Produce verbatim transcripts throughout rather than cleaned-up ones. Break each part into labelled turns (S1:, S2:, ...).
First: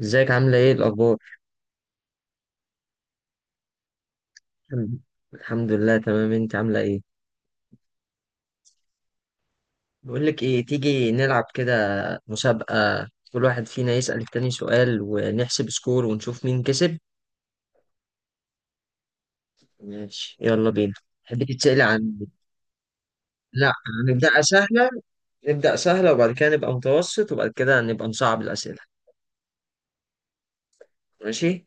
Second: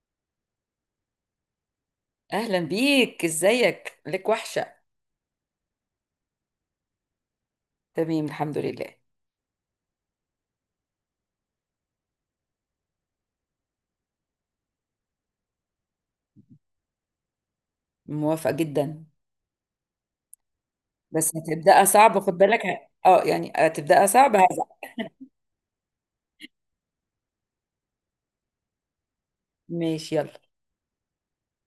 S1: ازيك؟ عاملة ايه؟ الأخبار؟
S2: اهلا بيك، ازيك، لك وحشه.
S1: الحمد الحمد لله، تمام. انت عاملة ايه؟
S2: تمام، الحمد لله.
S1: بقولك ايه، تيجي نلعب كده مسابقة؟ كل واحد فينا يسأل التاني سؤال ونحسب سكور ونشوف مين كسب.
S2: موافقه جدا.
S1: ماشي، يلا بينا.
S2: بس
S1: تحبي تتسألي
S2: هتبداها
S1: عن؟
S2: صعب، خد بالك. ه- اه يعني
S1: لا،
S2: هتبداها صعب،
S1: هنبدأ
S2: هزعل.
S1: سهلة. نبدأ سهلة وبعد كده نبقى متوسط وبعد كده نبقى نصعب الأسئلة.
S2: ماشي، يلا.
S1: ماشي؟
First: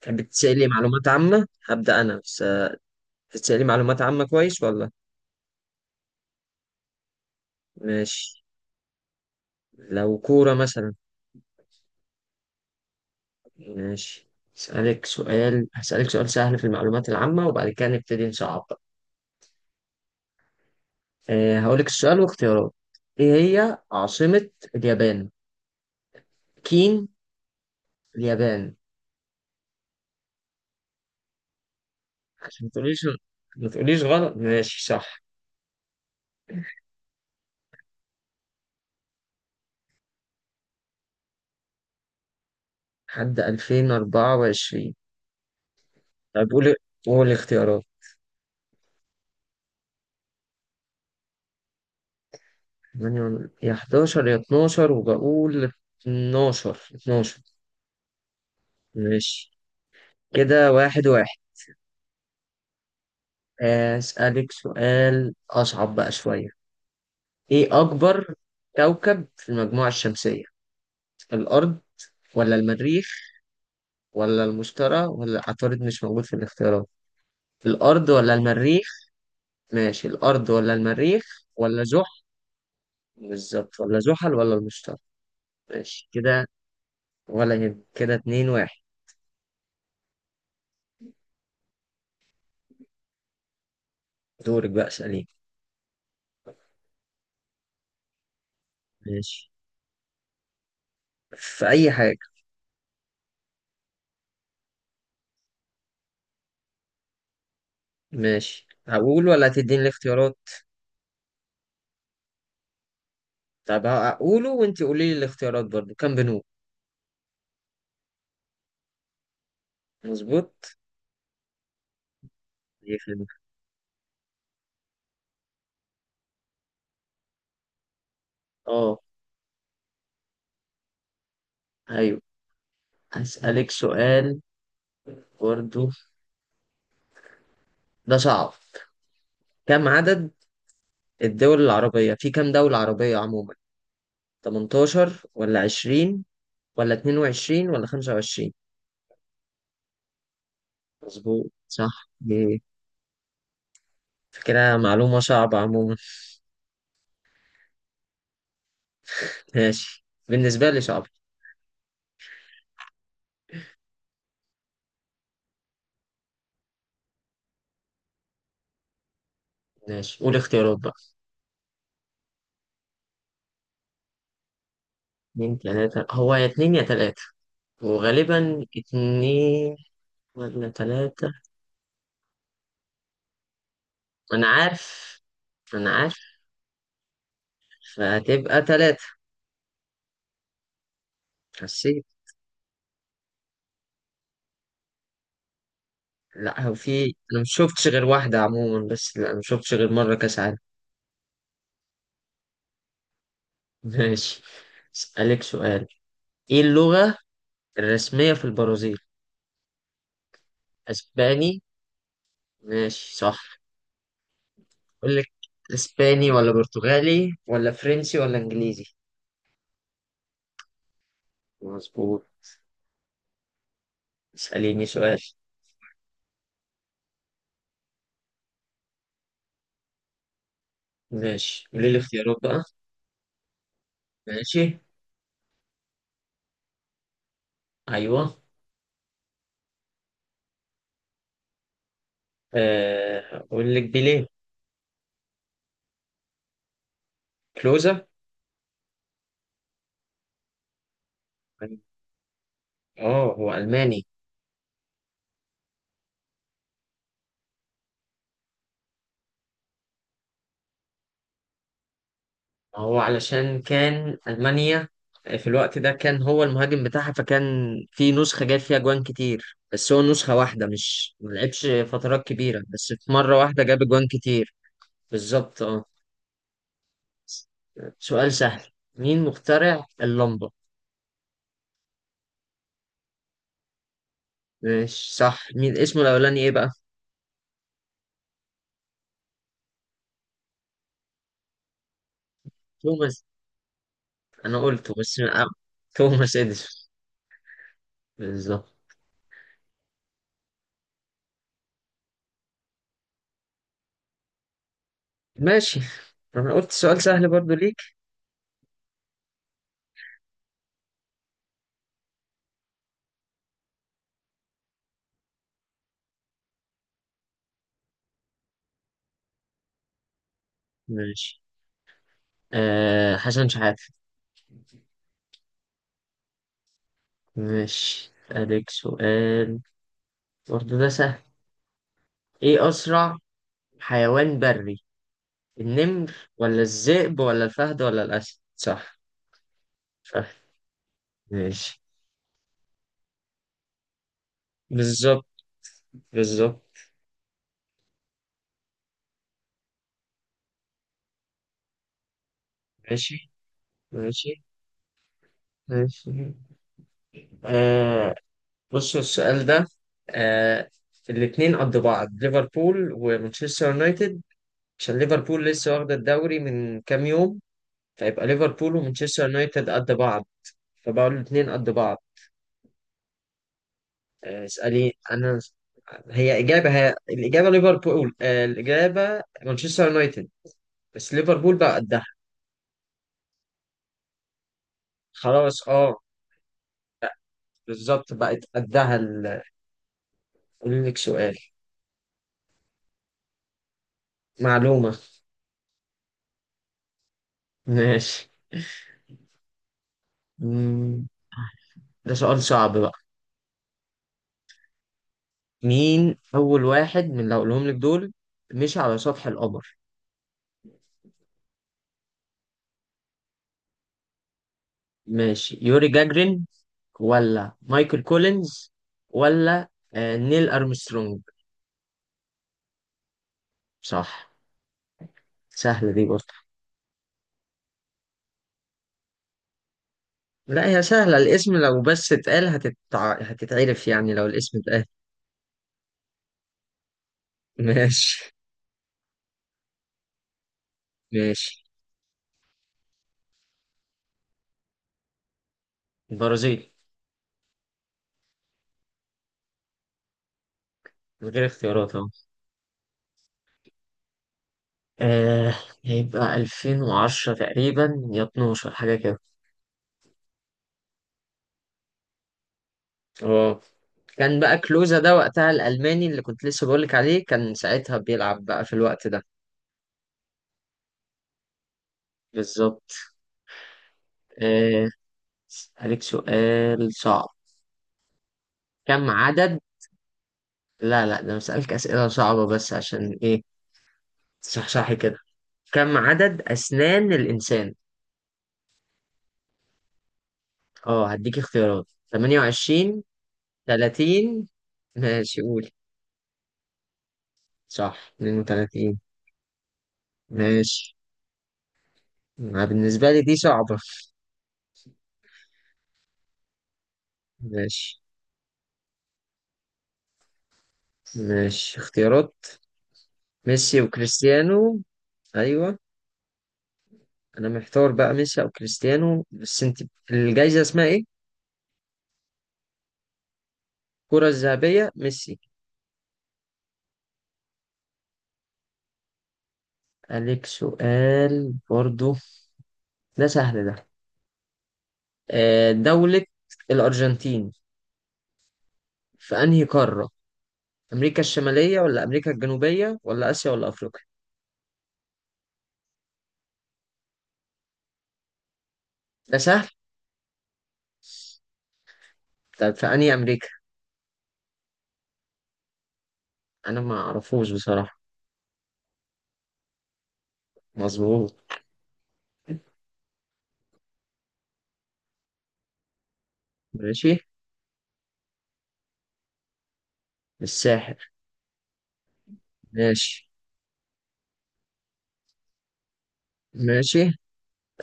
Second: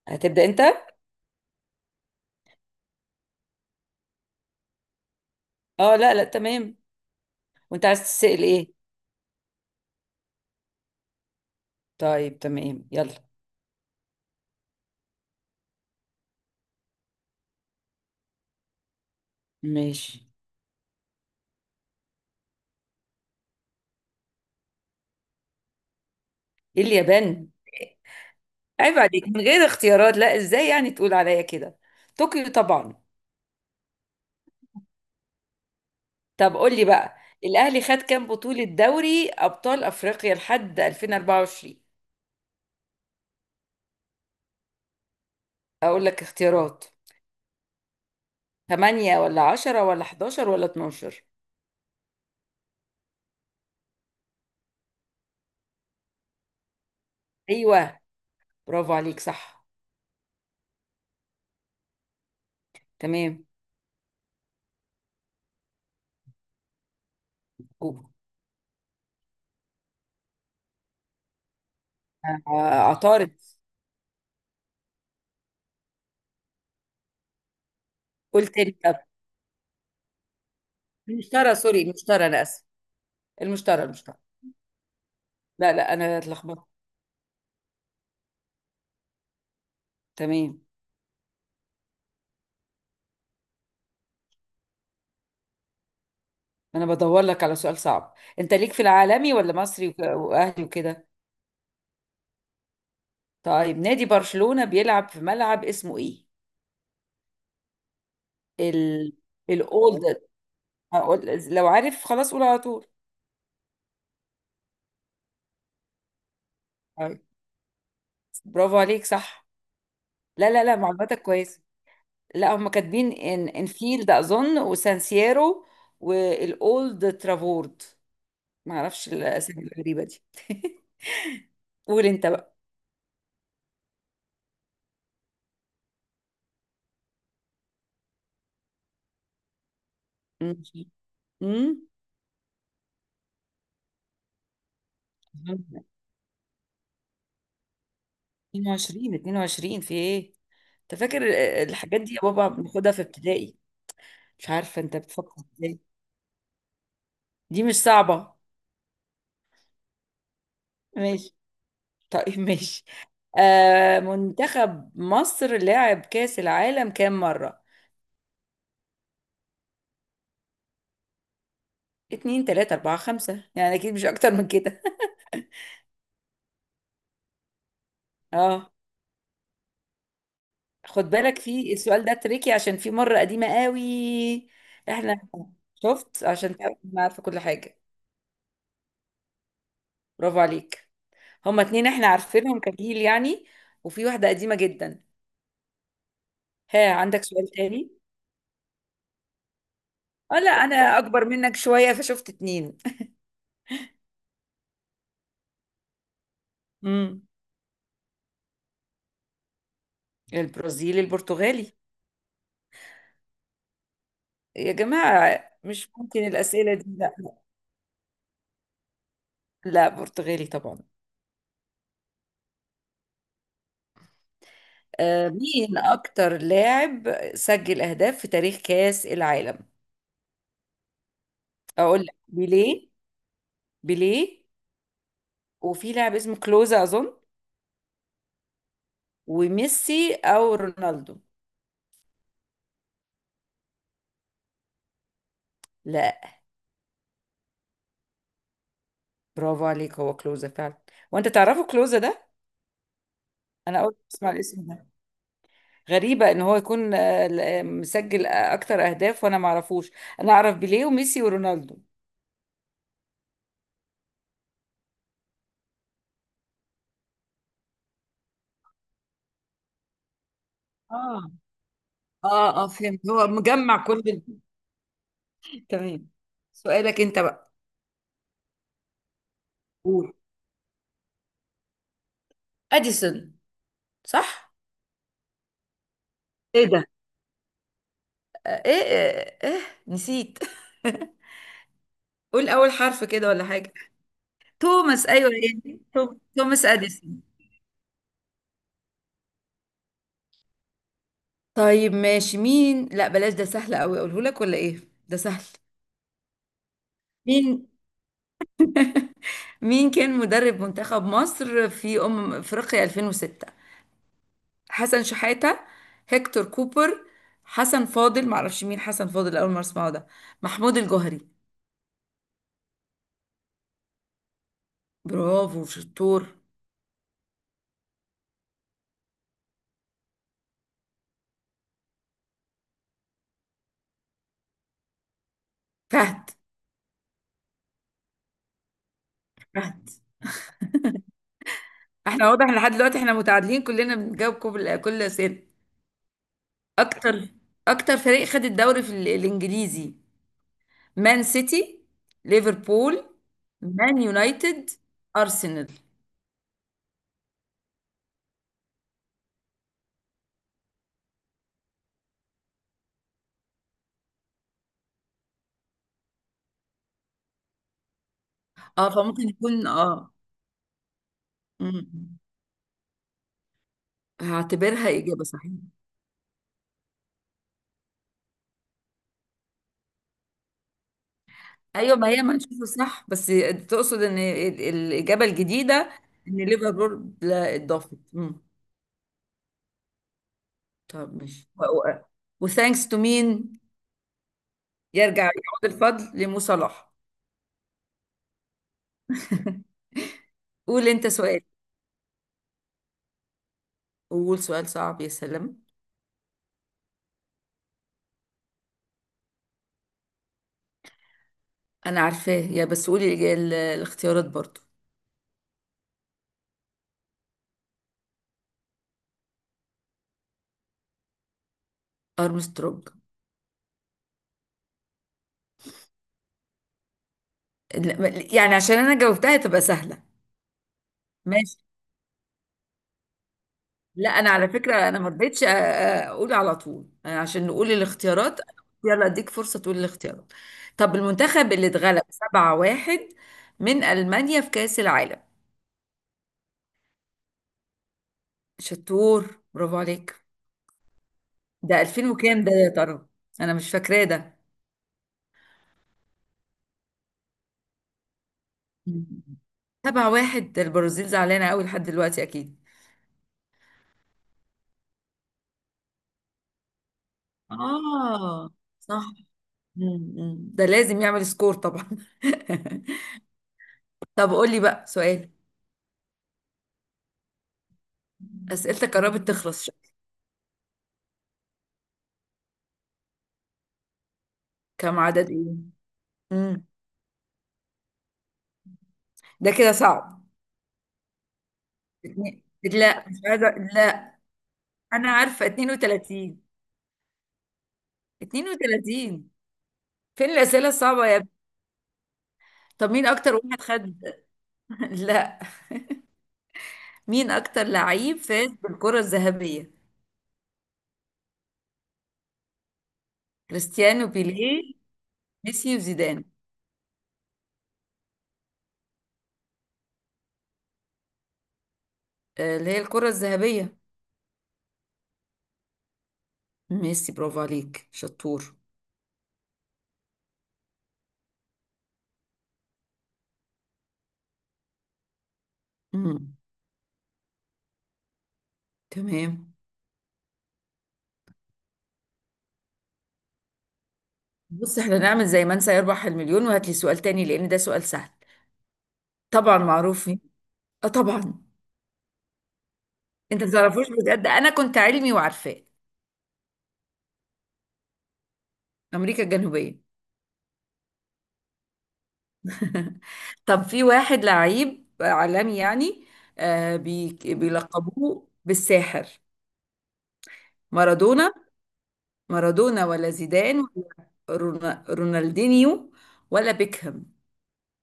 S1: تحبي
S2: هتبدا انت.
S1: تتسألي معلومات عامة؟ هبدأ أنا بس. تتسألي معلومات عامة، كويس ولا؟
S2: اه، لا، لا، تمام. وانت عايز
S1: ماشي.
S2: تسال ايه؟
S1: لو كورة مثلا.
S2: طيب، تمام، يلا.
S1: ماشي، اسألك سؤال، هسألك سؤال سهل في المعلومات العامة وبعد كده نبتدي نصعب بقى.
S2: ماشي.
S1: أه، هقولك السؤال واختيارات. ايه هي عاصمة اليابان؟
S2: إيه
S1: كين
S2: اليابان؟
S1: اليابان.
S2: عيب عليك من غير اختيارات. لا، ازاي يعني تقول عليا كده؟ طوكيو
S1: عشان ما
S2: طبعا.
S1: تقوليش ما تقوليش غلط. ماشي، صح.
S2: طب قول لي بقى، الاهلي خد كام بطوله دوري ابطال افريقيا لحد ألفين وأربعة وعشرين؟
S1: لحد ألفين وأربعة وعشرين.
S2: اقول لك
S1: طيب قولي،
S2: اختيارات.
S1: قولي اختيارات.
S2: تمانية ولا عشرة ولا حداشر ولا اتناشر؟
S1: تمانية- ولا- يا حداشر يا اتناشر، وبقول اتناشر، اتناشر.
S2: أيوة، برافو عليك،
S1: ماشي
S2: صح.
S1: كده، واحد واحد.
S2: تمام.
S1: آه، أسألك سؤال أصعب بقى شوية. ايه
S2: جوجل.
S1: اكبر كوكب في المجموعة الشمسية؟ الارض ولا
S2: آه،
S1: المريخ
S2: عطارد.
S1: ولا المشتري؟ ولا عطارد مش موجود في الاختيارات. الارض ولا
S2: قلت تاني،
S1: المريخ.
S2: طب.
S1: ماشي، الارض ولا المريخ
S2: المشترى، سوري،
S1: ولا زحل.
S2: المشترى، أنا آسف.
S1: بالظبط،
S2: المشترى،
S1: ولا
S2: المشترى.
S1: زحل ولا المشتري.
S2: لا، لا،
S1: ماشي
S2: أنا
S1: كده،
S2: اتلخبطت.
S1: ولا يهم كده، اتنين واحد.
S2: تمام.
S1: دورك بقى، اسأليني.
S2: أنا بدور لك على سؤال صعب. أنت ليك في العالمي
S1: ماشي،
S2: ولا مصري وك- وأهلي وكده؟
S1: في اي حاجة.
S2: طيب، نادي برشلونة بيلعب في ملعب اسمه إيه؟
S1: ماشي،
S2: ال
S1: هقول ولا هتديني
S2: الأولد.
S1: الاختيارات؟
S2: هقول- لو عارف خلاص قول على طول.
S1: طب هقوله وانتي قولي لي الاختيارات برضو، كام بنوك.
S2: طيب. برافو عليك، صح. لا، لا،
S1: مظبوط.
S2: لا، معلوماتك كويسة. لا، هم كاتبين
S1: يخرب.
S2: ان انفيلد اظن، وسانسيرو، والاولد ترافورد. ما
S1: اه،
S2: اعرفش الاسامي الغريبه دي. قول
S1: ايوه.
S2: انت بقى.
S1: هسألك سؤال برضو، ده صعب. كم عدد
S2: ماشي.
S1: الدول
S2: امم
S1: العربية؟ في كم دولة عربية عموما؟ تمنتاشر ولا عشرين ولا اتنين وعشرين ولا خمسة وعشرين؟
S2: اتنين وعشرين، اتنين وعشرين، في ايه، انت فاكر؟
S1: مظبوط، صح
S2: الحاجات دي يا بابا
S1: دي.
S2: بناخدها في ابتدائي. مش
S1: فكرة
S2: عارفه انت
S1: معلومة
S2: بتفكر
S1: صعبة
S2: ازاي.
S1: عموما.
S2: دي مش صعبه.
S1: ماشي بالنسبة لي صعبة.
S2: ماشي. طيب، ماشي. آه منتخب مصر لعب كاس العالم كام مره؟
S1: ماشي، قول اختيارات بقى.
S2: اتنين، تلاتة، أربعة، خمسة، يعني أكيد مش أكتر من كده.
S1: اتنين تلاتة، هو يا اتنين يا تلاتة، وغالبا
S2: اه.
S1: اتنين ولا
S2: خد
S1: تلاتة.
S2: بالك، في السؤال ده تريكي عشان في مرة قديمة قوي
S1: أنا عارف،
S2: احنا.
S1: أنا عارف.
S2: شفت عشان تعرف إن أنا عارفة كل حاجة.
S1: فهتبقى تلاتة.
S2: برافو عليك. هما اتنين
S1: حسيت.
S2: احنا عارفينهم كجيل يعني، وفي واحدة قديمة جدا.
S1: لا، هو
S2: ها،
S1: في
S2: عندك
S1: أنا
S2: سؤال
S1: مشوفتش
S2: تاني؟
S1: غير واحدة عموما، بس لا أنا مشوفتش غير مرة كأس
S2: اه، لا،
S1: عالم.
S2: انا اكبر منك شوية فشفت اتنين.
S1: ماشي، اسألك سؤال. ايه اللغة
S2: امم
S1: الرسمية في البرازيل؟
S2: البرازيل،
S1: اسباني؟
S2: البرتغالي.
S1: ماشي، صح.
S2: يا
S1: اقول لك،
S2: جماعة مش ممكن
S1: اسباني ولا
S2: الأسئلة دي، لا.
S1: برتغالي ولا فرنسي ولا انجليزي؟
S2: لا، برتغالي طبعا.
S1: مظبوط. اسأليني سؤال.
S2: آه مين أكتر لاعب سجل أهداف في تاريخ كأس العالم؟
S1: ماشي، قولي لي
S2: أقول لك،
S1: اختيارات بقى.
S2: بيليه، بيليه،
S1: ماشي،
S2: وفي لاعب اسمه كلوزا اظن،
S1: ايوه.
S2: وميسي او رونالدو.
S1: آه، اقول لك بيليه.
S2: لا.
S1: كلوزا.
S2: برافو عليك، هو كلوزا فعلا. وانت تعرفه
S1: أيوه.
S2: كلوزا ده؟
S1: اه، هو
S2: انا اول مره
S1: الماني.
S2: اسمع الاسم ده. غريبه ان هو يكون آه، ل- آه، مسجل آه، اكتر اهداف وانا ما اعرفوش. انا اعرف بيليه وميسي ورونالدو.
S1: هو علشان كان ألمانيا، آه، في الوقت ده كان هو المهاجم بتاعها فكان في نسخة جايب فيها جوان كتير، بس هو نسخة واحدة، مش ما
S2: اه،
S1: لعبش فترات
S2: اه،
S1: كبيرة،
S2: اه،
S1: بس
S2: فهمت،
S1: في
S2: هو
S1: مرة واحدة جاب
S2: مجمع كل
S1: جوان
S2: ال-
S1: كتير. بالظبط، اه.
S2: تمام. سؤالك انت بقى.
S1: سؤال سهل. مين مخترع
S2: قول.
S1: اللمبة؟
S2: اديسون. صح.
S1: ماشي، صح. مين اسمه الأولاني إيه
S2: ايه
S1: بقى؟
S2: ده؟ آه، ايه ايه, إيه؟ نسيت. قول اول حرف
S1: توماس.
S2: كده ولا حاجه.
S1: أنا قلته
S2: توماس،
S1: بس
S2: ايوه،
S1: أه.
S2: يعني توم-
S1: توماس
S2: توماس
S1: إديسون،
S2: اديسون.
S1: بالظبط.
S2: طيب ماشي. مين؟ لا، بلاش، ده سهل قوي، اقوله لك ولا ايه؟ ده سهل.
S1: ماشي، أنا قلت سؤال سهل برضو
S2: مين
S1: ليك.
S2: مين كان مدرب منتخب مصر في أمم أفريقيا ألفين وستة؟ حسن شحاتة، هيكتور كوبر، حسن فاضل، معرفش مين حسن فاضل، أول مرة أسمعه ده، محمود الجوهري.
S1: ماشي، أه، حسن شحاتة.
S2: برافو شطور.
S1: ماشي، أسألك سؤال برضه، ده سهل. إيه أسرع حيوان بري؟ النمر
S2: فهد.
S1: ولا الذئب ولا الفهد ولا الأسد؟ صح،
S2: فهد.
S1: فهد. ماشي.
S2: احنا واضح إن لحد دلوقتي احنا متعادلين، كلنا بنجاوب كل كل
S1: بالظبط،
S2: سنة.
S1: بالظبط.
S2: أكتر. أكتر فريق خد الدوري في ال- الإنجليزي؟ مان سيتي، ليفربول،
S1: ماشي،
S2: مان
S1: ماشي،
S2: يونايتد، ارسنال.
S1: ماشي. آه، بصوا السؤال ده. آه، الاتنين قد بعض، ليفربول ومانشستر يونايتد. عشان ليفربول لسه واخدة الدوري من كام يوم، فيبقى ليفربول
S2: اه،
S1: ومانشستر
S2: فممكن يكون،
S1: يونايتد قد
S2: اه.
S1: بعض. فبقول الاتنين قد بعض.
S2: مم.
S1: آه،
S2: هعتبرها
S1: اسألي
S2: اجابه
S1: أنا.
S2: صحيحه.
S1: هي إجابة، هي الإجابة ليفربول، آه، الإجابة مانشستر يونايتد، بس ليفربول بقى
S2: ايوه،
S1: قدها.
S2: ما هي ما نشوفه صح بس. تقصد ان ال- الاجابه
S1: خلاص،
S2: الجديده
S1: أه،
S2: ان ليفربول لا اتضافت.
S1: بالظبط،
S2: مم.
S1: بقت قدها ال- قولي لك
S2: طب
S1: سؤال.
S2: ماشي. وثانكس تو مين؟
S1: معلومة.
S2: يرجع يعود الفضل لمو صلاح.
S1: ماشي.
S2: قول
S1: مم.
S2: انت سؤال.
S1: ده سؤال صعب بقى.
S2: قول سؤال صعب، يا سلام.
S1: مين أول واحد من اللي هقولهم لك دول مشي على سطح القمر؟
S2: انا عارفاه، يا بس قولي الإج- ال- الاختيارات برضو.
S1: ماشي، يوري جاجرين ولا مايكل كولينز ولا آه، نيل أرمسترونج.
S2: ارمسترونج.
S1: صح. سهلة دي برضه.
S2: لا، يعني عشان انا جاوبتها تبقى سهله.
S1: لا، هي سهلة، الاسم
S2: ماشي.
S1: لو بس اتقال هتتع... هتتعرف،
S2: لا،
S1: يعني لو
S2: انا على
S1: الاسم اتقال.
S2: فكره، انا ما رضيتش أ- أ- اقول على طول يعني عشان نقول
S1: ماشي.
S2: الاختيارات. يلا اديك فرصه تقول الاختيارات. طب المنتخب
S1: ماشي.
S2: اللي اتغلب سبعة واحد من المانيا في كاس العالم؟
S1: البرازيل،
S2: شطور، برافو عليك.
S1: من غير
S2: ده
S1: اختيارات اهو.
S2: ألفين وكام ده يا ترى، انا مش فاكراه ده.
S1: آه، هيبقى ألفين وعشرة تقريبا، يا اثنا عشر حاجة كده.
S2: سبعة واحد. ده البرازيل زعلانه قوي لحد دلوقتي اكيد.
S1: اه، كان بقى كلوزا ده وقتها الألماني اللي كنت لسه بقولك عليه، كان ساعتها بيلعب
S2: اه.
S1: بقى في
S2: صح.
S1: الوقت ده.
S2: مم، مم. ده لازم يعمل سكور طبعا.
S1: بالظبط.
S2: طب قول لي بقى
S1: آه،
S2: سؤال.
S1: أسألك سؤال صعب.
S2: أسئلتك
S1: كم
S2: قربت
S1: عدد؟
S2: تخلص، شكلك.
S1: لا لا، ده أنا بسألك أسئلة صعبة بس عشان إيه، تصحصحي
S2: كم
S1: كده.
S2: عدد إيه؟
S1: كم عدد
S2: مم.
S1: أسنان الإنسان؟
S2: ده كده صعب.
S1: اه، هديك اختيارات.
S2: اتنين.
S1: ثمانية وعشرين،
S2: لا، مش عايزة. لا،
S1: ثلاثين.
S2: أنا
S1: ماشي،
S2: عارفة
S1: قول.
S2: اتنين وتلاتين،
S1: صح، اتنين وتلاتين.
S2: اتنين وتلاتين. فين الأسئلة
S1: ماشي،
S2: الصعبة يا ابني؟
S1: ما
S2: طب مين
S1: بالنسبة لي
S2: أكتر
S1: دي
S2: واحد
S1: صعبة.
S2: خد. لا، مين أكتر
S1: ماشي،
S2: لعيب فاز بالكرة الذهبية؟
S1: ماشي اختيارات. ميسي
S2: كريستيانو، بيليه،
S1: وكريستيانو،
S2: ميسي
S1: ايوه.
S2: وزيدان.
S1: انا محتار بقى، ميسي او كريستيانو، بس انت الجايزة اسمها ايه؟
S2: آه، اللي هي الكرة الذهبية.
S1: الكرة الذهبية، ميسي.
S2: ميسي. برافو عليك شطور.
S1: عليك سؤال برضو، ده سهل ده. آه، دولة
S2: مم.
S1: الأرجنتين في
S2: تمام.
S1: أنهي قارة؟ أمريكا الشمالية ولا أمريكا الجنوبية ولا آسيا ولا أفريقيا؟
S2: بص، احنا نعمل زي من سيربح المليون وهات لي سؤال تاني لأن ده سؤال سهل.
S1: ده
S2: طبعا
S1: سهل.
S2: معروف مين. اه، طبعا.
S1: طب في أنهي
S2: انت
S1: أمريكا؟
S2: ما تعرفوش بجد؟ انا كنت علمي وعارفاه.
S1: أنا ما أعرفوش بصراحة.
S2: امريكا الجنوبيه.
S1: مظبوط.
S2: طب في واحد لعيب عالمي يعني، آه
S1: ماشي،
S2: بي بيلقبوه بالساحر.
S1: الساحر.
S2: مارادونا. مارادونا ولا
S1: ماشي،
S2: زيدان ولا رونا- رونالدينيو ولا
S1: ماشي،
S2: بيكهام.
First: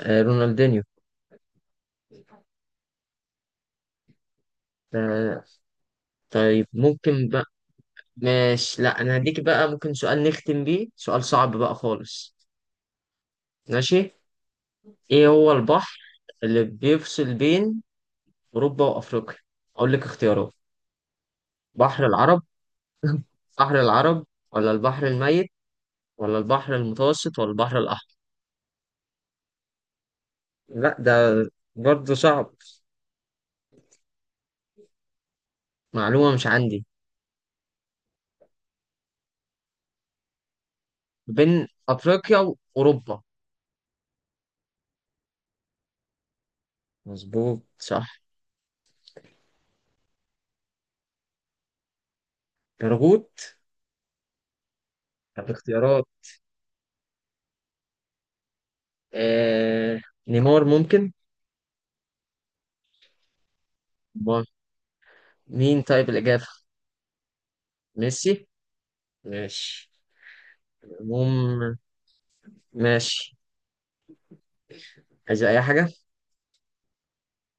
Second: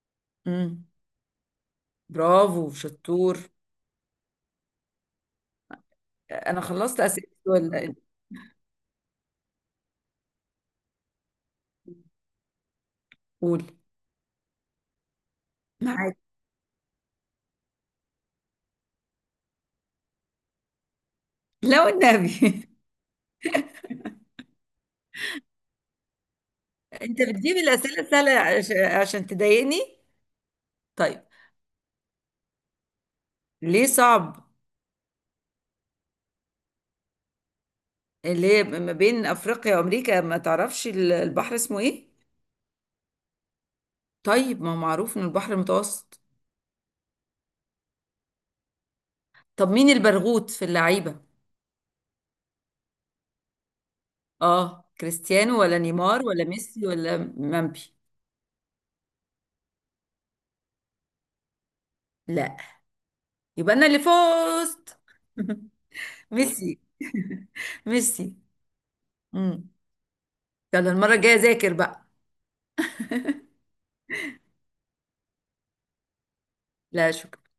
S1: آه، رونالدينيو.
S2: مم. برافو شطور.
S1: آه،
S2: انا
S1: طيب
S2: خلصت
S1: ممكن
S2: اسئله
S1: بقى.
S2: ولا؟
S1: ماشي، لا أنا هديك بقى، ممكن سؤال نختم بيه، سؤال صعب بقى خالص.
S2: قول.
S1: ماشي. إيه هو البحر
S2: معاك.
S1: اللي بيفصل بين أوروبا وأفريقيا؟ أقول لك اختيارات.
S2: لا
S1: بحر العرب.
S2: والنبي.
S1: بحر العرب ولا البحر الميت ولا البحر
S2: انت
S1: المتوسط ولا
S2: بتجيب
S1: البحر
S2: الاسئله
S1: الأحمر؟
S2: السهله عش- عشان تضايقني.
S1: لا، ده
S2: طيب.
S1: برضه صعب.
S2: ليه صعب؟
S1: معلومة مش عندي.
S2: اللي هي ما بين افريقيا وامريكا، ما تعرفش ال- البحر
S1: بين
S2: اسمه ايه.
S1: أفريقيا وأوروبا.
S2: طيب، ما هو معروف ان البحر المتوسط.
S1: مظبوط، صح.
S2: طب مين البرغوث في اللعيبه؟
S1: برغوت؟
S2: اه،
S1: طب
S2: كريستيانو ولا
S1: اختيارات.
S2: نيمار ولا ميسي ولا مامبي.
S1: آه... نيمار ممكن.
S2: لا. يبقى انا اللي
S1: ما.
S2: فزت.
S1: مين طيب الإجابة؟
S2: ميسي. ميسي.
S1: ميسي.
S2: امم
S1: ماشي.
S2: يلا المره الجايه ذاكر
S1: المهم،
S2: بقى.
S1: ماشي، عايز أي حاجة؟
S2: لا شكرا.